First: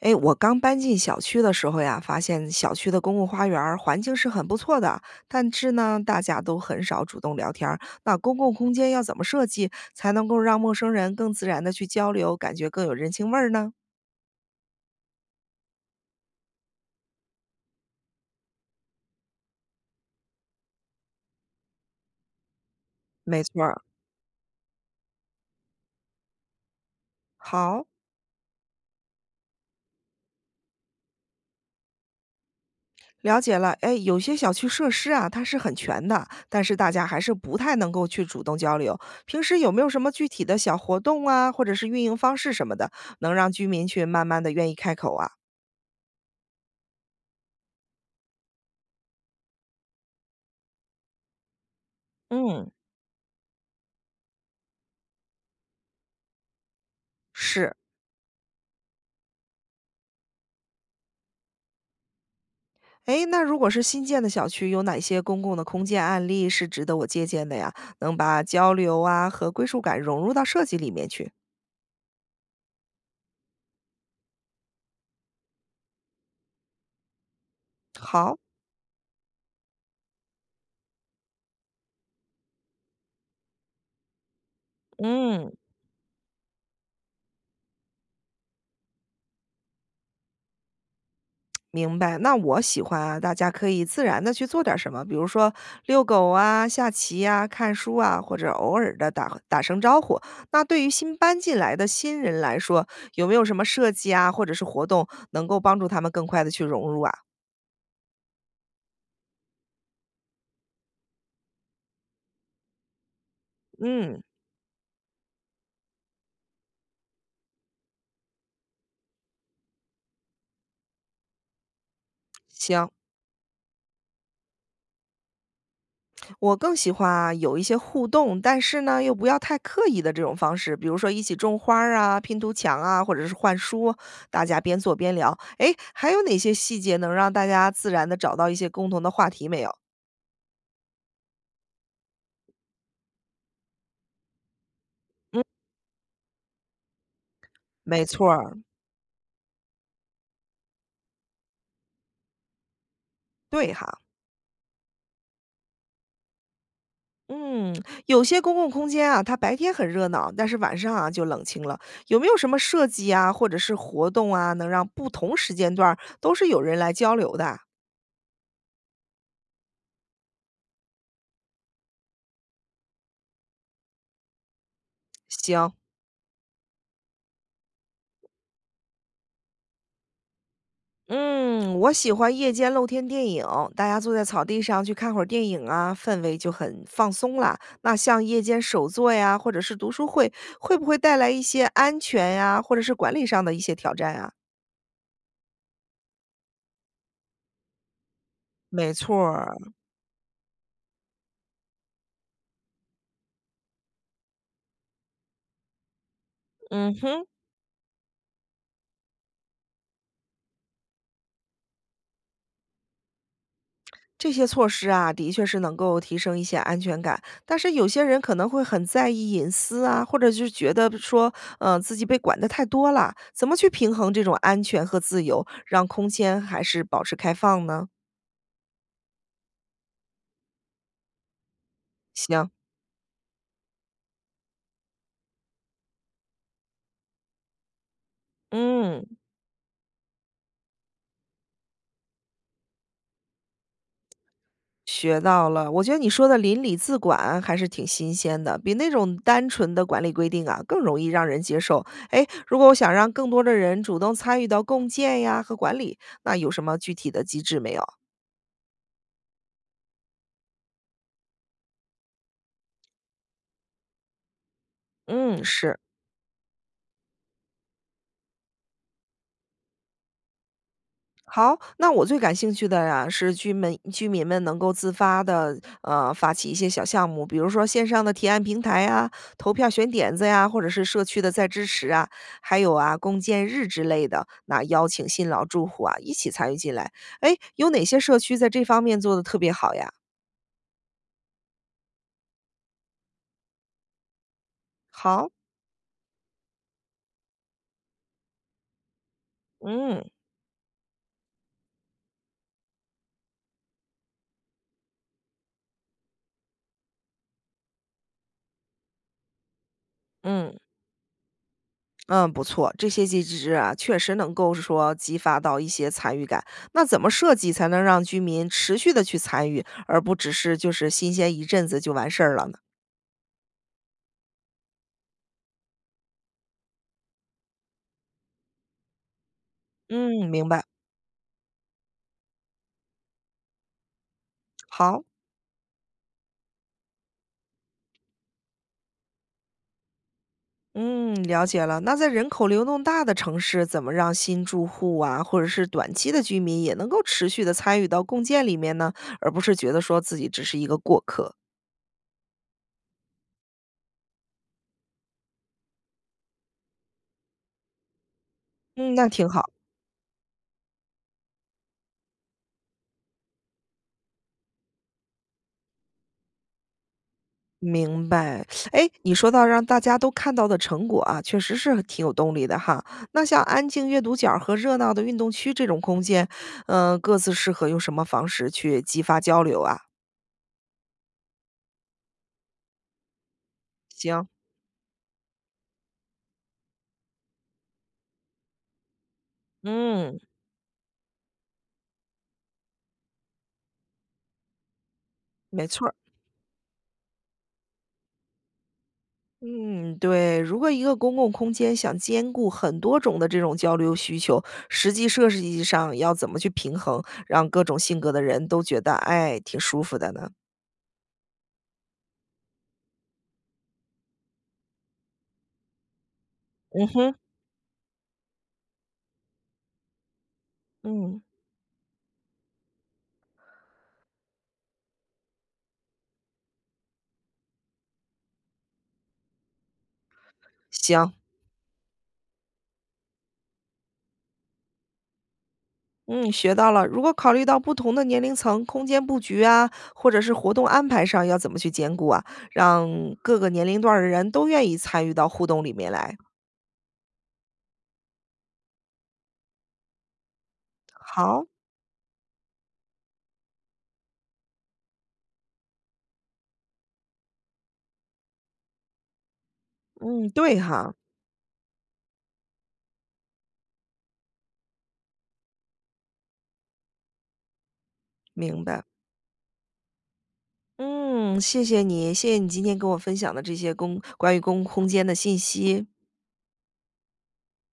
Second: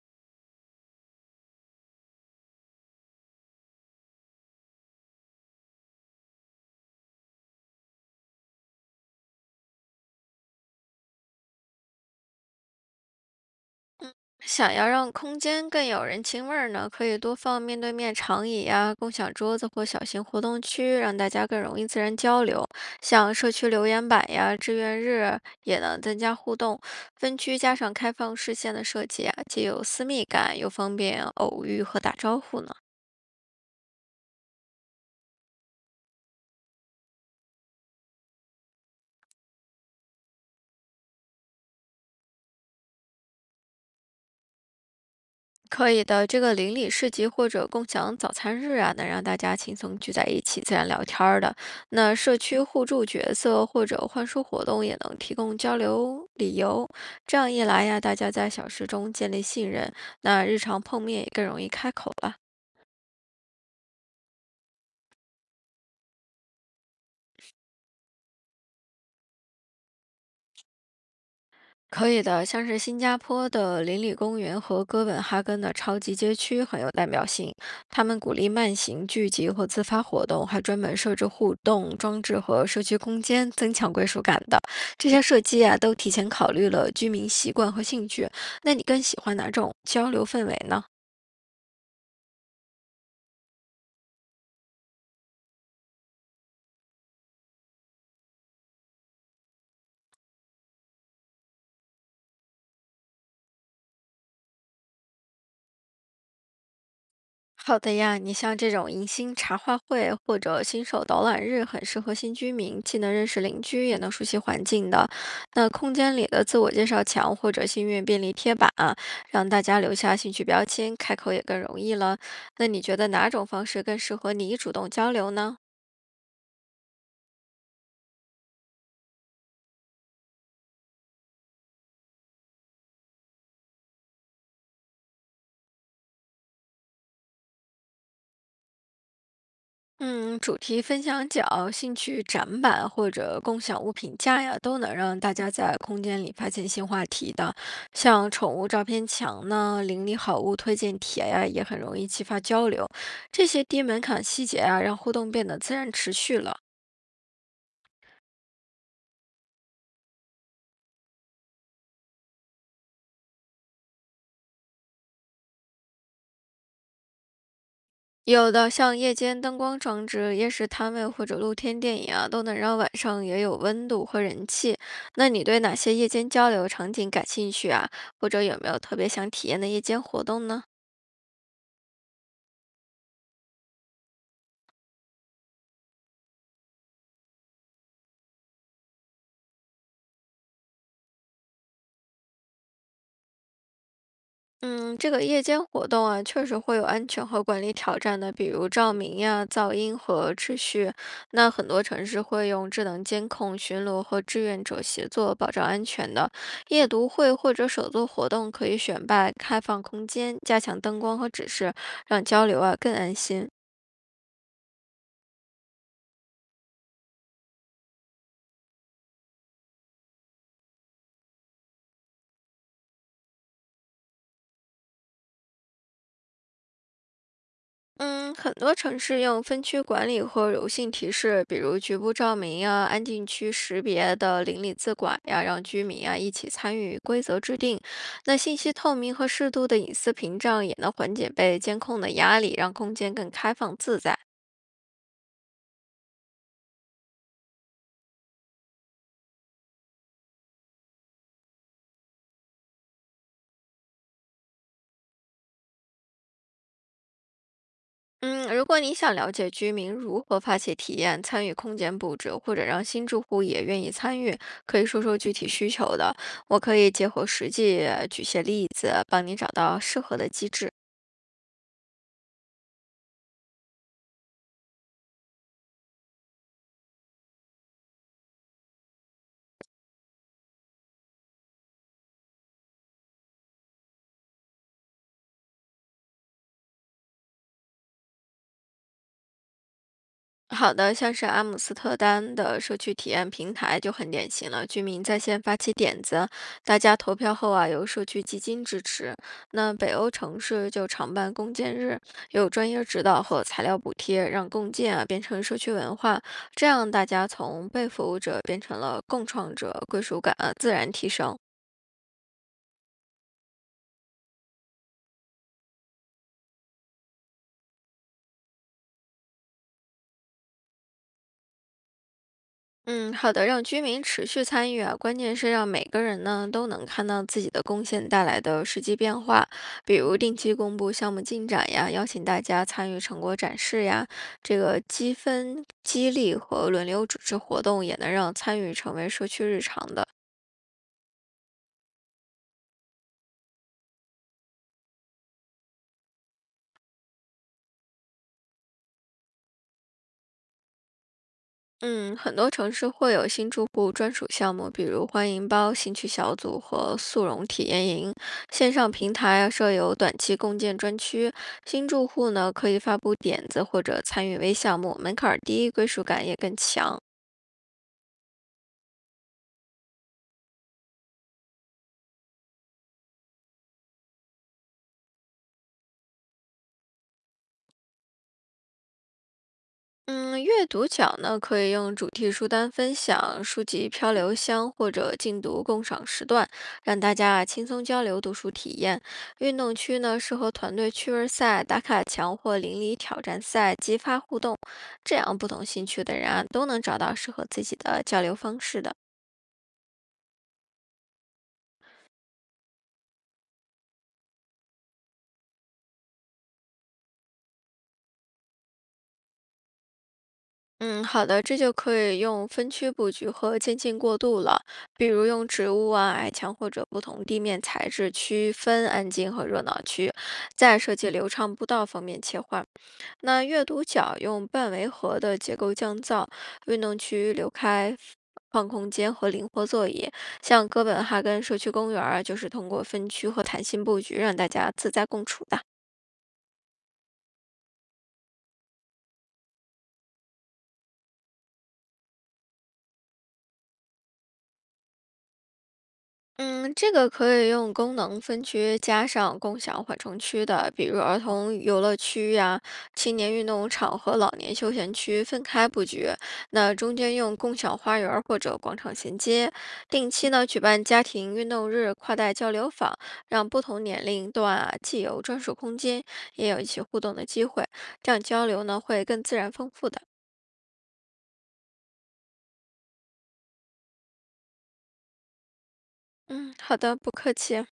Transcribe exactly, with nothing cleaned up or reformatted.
哎，我刚搬进小区的时候呀，发现小区的公共花园儿环境是很不错的，但是呢，大家都很少主动聊天儿。那公共空间要怎么设计，才能够让陌生人更自然的去交流，感觉更有人情味儿呢？想要让空间更有人情味儿呢，可以多放面对面长椅呀、共享桌子或小型活动区，让大家更容易自然交流。像没社错区儿，留言板呀、志愿日也能增加互动。分区加好，上开放视线的设计啊，既有私密感，又方便偶遇和打招呼呢。了解了。哎，有些小区设施啊，它是很全的，但是大家还是不太能够去主动交流。平时有没有什么具体的小活动啊，或者是运营方式什么的，能让居民去慢慢的愿意开口啊？可以的，这个邻里市集或者共享早餐日啊，能让大家轻松聚在一起，自然聊天儿的。那社区嗯，互助角色或者换书活动也能提供交流理由。这样一是。来呀，大家在小事中建立信任，那日常碰面也更容易开口了。诶，那如果是新建的小区，有哪些公共的空间案例是值得我借鉴的呀？能把交流啊和归属感融入到设计里面去。可以的，像是新加坡的邻里公园和哥本哈根的超级街区很有代表性。他们鼓好，励慢行、聚集或自发活动，还专门设置互动装置和社区空间，增强归属感的。这些设嗯，计啊，都提前考虑了居民习惯和兴趣。那你更喜欢哪种交流氛围呢？明白。那我喜欢啊，大家可以自然的去做点什么，比如说遛狗啊、下棋呀、看书啊，或者偶尔的打打声招呼。那对于新搬进来的新人来说，有没有什么设计啊，或者是活动能够帮助他们更快的去融入啊？好的呀，你像这种迎新茶话会或者新手导览日，很适合新居民，既能认识邻居，也能嗯，熟悉环境的。那空间里的自我介绍墙或者心愿便利贴板啊，让大家留下兴趣标签，开口也更容易了。那你行。觉得哪种方式更适合你主动交流呢？我更喜欢有一些互动，但是呢，又不要太刻意的这种方式，比如说一起种花儿啊、拼图墙啊，或者是换书，大家边做边聊。诶，还有哪些细节能让大家自然的找到一些共同的话题没有？嗯，主题分享角、兴趣展板或者共享物品架呀，都能让大嗯，家在空间里发现新话题的。没错像宠儿，物照片墙呢、邻里好物推荐帖呀，也很容易激发交流。这些对低哈。门槛细节啊，让互动变得自然持续了。嗯，有些公共空间啊，它白天很热闹，但是晚上啊就冷清了。有没有什么设计啊，或者是活动啊，能让不同时间段儿都是有人来交流的啊有的像夜间灯光装置、夜市摊位或者露天电影啊，都能让晚上也有温度和人气。那你对行，哪些夜间交流场景感兴趣啊？或者有没有特别想体验的夜间活动呢？嗯，我喜欢夜间露天电影，大家坐在草地上去看会儿电影啊，氛围就很放松啦。那像夜间手作呀，或者是读书会，会不会带来一些安全呀，或者是管理上的一些挑战啊？嗯，这个夜间活动啊，确实会有安全和管理挑战的，比如没照明错呀、儿，噪音和秩序。那很多城市会用智能监控、巡逻和志愿者协作保障安全的。夜嗯读哼，会或者手作活动可以选办开放空间，加强灯光和指示，让交流啊更安心。这些措施啊，的确是能够提升一些安全感，但是有些人可能会很在意隐私啊，或者是觉得说，嗯，自己被管得太多了，怎么去平衡这种安全和自由，让空间还是保持开放呢？嗯，很多城市用分区管理和柔性提示，比如局部照行，明呀、安静区识别的邻里自管呀，让居民啊一起参与规则制定。那信息透嗯，明和适度的隐私屏障也能缓解被监控的压力，让空间更开放自在。学到了。我觉得你说的邻里自管还是挺新鲜的，比那种单纯的管理规定啊更容易让人接受。哎，如果我想让更多的人主动参与到共建呀和管理，那有什么具体的机制没有？嗯，如果你想了解居民如何发起体验、参与空间布置，或者让新住户也愿意参与，可以说说具嗯，体需是。求的，我可以结合实际呃举些例子，帮你找到适合的机制。好，那我最感兴趣的呀，是居民居民们能够自发的，呃，发起一些小项目，比如说线上的提案平台呀、投票选点子呀，或者是社区的再支持啊，还有啊，共建日之类的，那邀请新老住户啊一起参与进来。哎，有哪些社区在这方面做的特别好呀？好的，像是阿姆斯特丹的社区体验平台就很典型了，居民在好，线发起点子，大家投票后啊，由社区基金支持。那北嗯欧城市就常办共建日，有专业指导和材料补贴，让共建啊变成社区文化，这样大家从被服务者变成了共创者，归属感啊嗯。自然提升。嗯，不错，这些机制啊，确实能够是说激发到一些参与感。那怎么设计才能让居民持续的去参与，而不只是就是新鲜一阵子就完事儿了呢？嗯，好的，让居民持续参与啊，关键是让每个人呢都能看到自己的贡献带来的实际变化，比如嗯，定明期白。公布项目进展呀，邀请大家参与成果展示呀，这个好，积分激励和轮流组织活动也能让参与成为社区日常的。嗯，了解了。那在人口流动大的城市，怎么让新住户啊，或者是短期的居民也能够持续的参与到共建里面呢？而不是觉得说自己只是一个过客。嗯，很多城市会有新住户专属项目，比如欢迎包、兴趣小组和速溶体验营。线上嗯，那平挺台好。啊设有短期共建专区，新住户呢可以发布点子或者参与微项目，门槛儿低，归属感也更强。明白，哎，你说到让大家都看到的成果啊，确实是挺有动力的哈。那像安静阅读角儿和热闹的运动区这种空间，嗯、各自适合用什么方式去激发交流啊？嗯，阅读角呢，可以用主题书单分享、书籍漂行，流箱或者禁读共赏时段，让大家啊轻松交流读书体验。运动区嗯，呢，适合团队趣味赛、打卡墙或邻里挑战赛，激发互动，这样不同没错兴儿趣的人啊都能找到适合自己的交流方式的。嗯，对。如果一个公共空间想兼顾很多种的这种交流需求，实际设计上要怎么去平衡，让各种性格的人都觉得哎挺舒服的呢？嗯，好的，这就可以用分区布局和渐进过渡了，比如用植物啊、矮墙或者嗯不哼，同地面材质区分安静和热闹区，在设计嗯，流畅步道方面切换。那阅读角用半围合的结构降噪，运动区留开放空间和灵活座椅。像哥本行。哈根社区公园儿啊，就是通过分区和弹性布局让大家自在共处的。嗯，学到了。如果考虑到不同的年龄层、空间布局啊，或者是活动安排上，要怎么去兼顾啊，让各个年龄段儿的人都愿意参与到互动里面来？嗯，这个可以用功能分区加上共享缓冲区的，比如儿好，童游乐区呀、青年运动场和老年休闲区分开布局。那中间用共享花园儿或者广场衔接。定嗯，期呢对举办哈，家庭运动日、跨代交流坊，让不同年龄段啊既有专属空间，也有一起互动的机会。这样交明流呢白。会更自然丰富的。嗯，谢谢你，谢谢你今天跟我分享的这些公关于公共空间的信息。嗯，好的，不客气。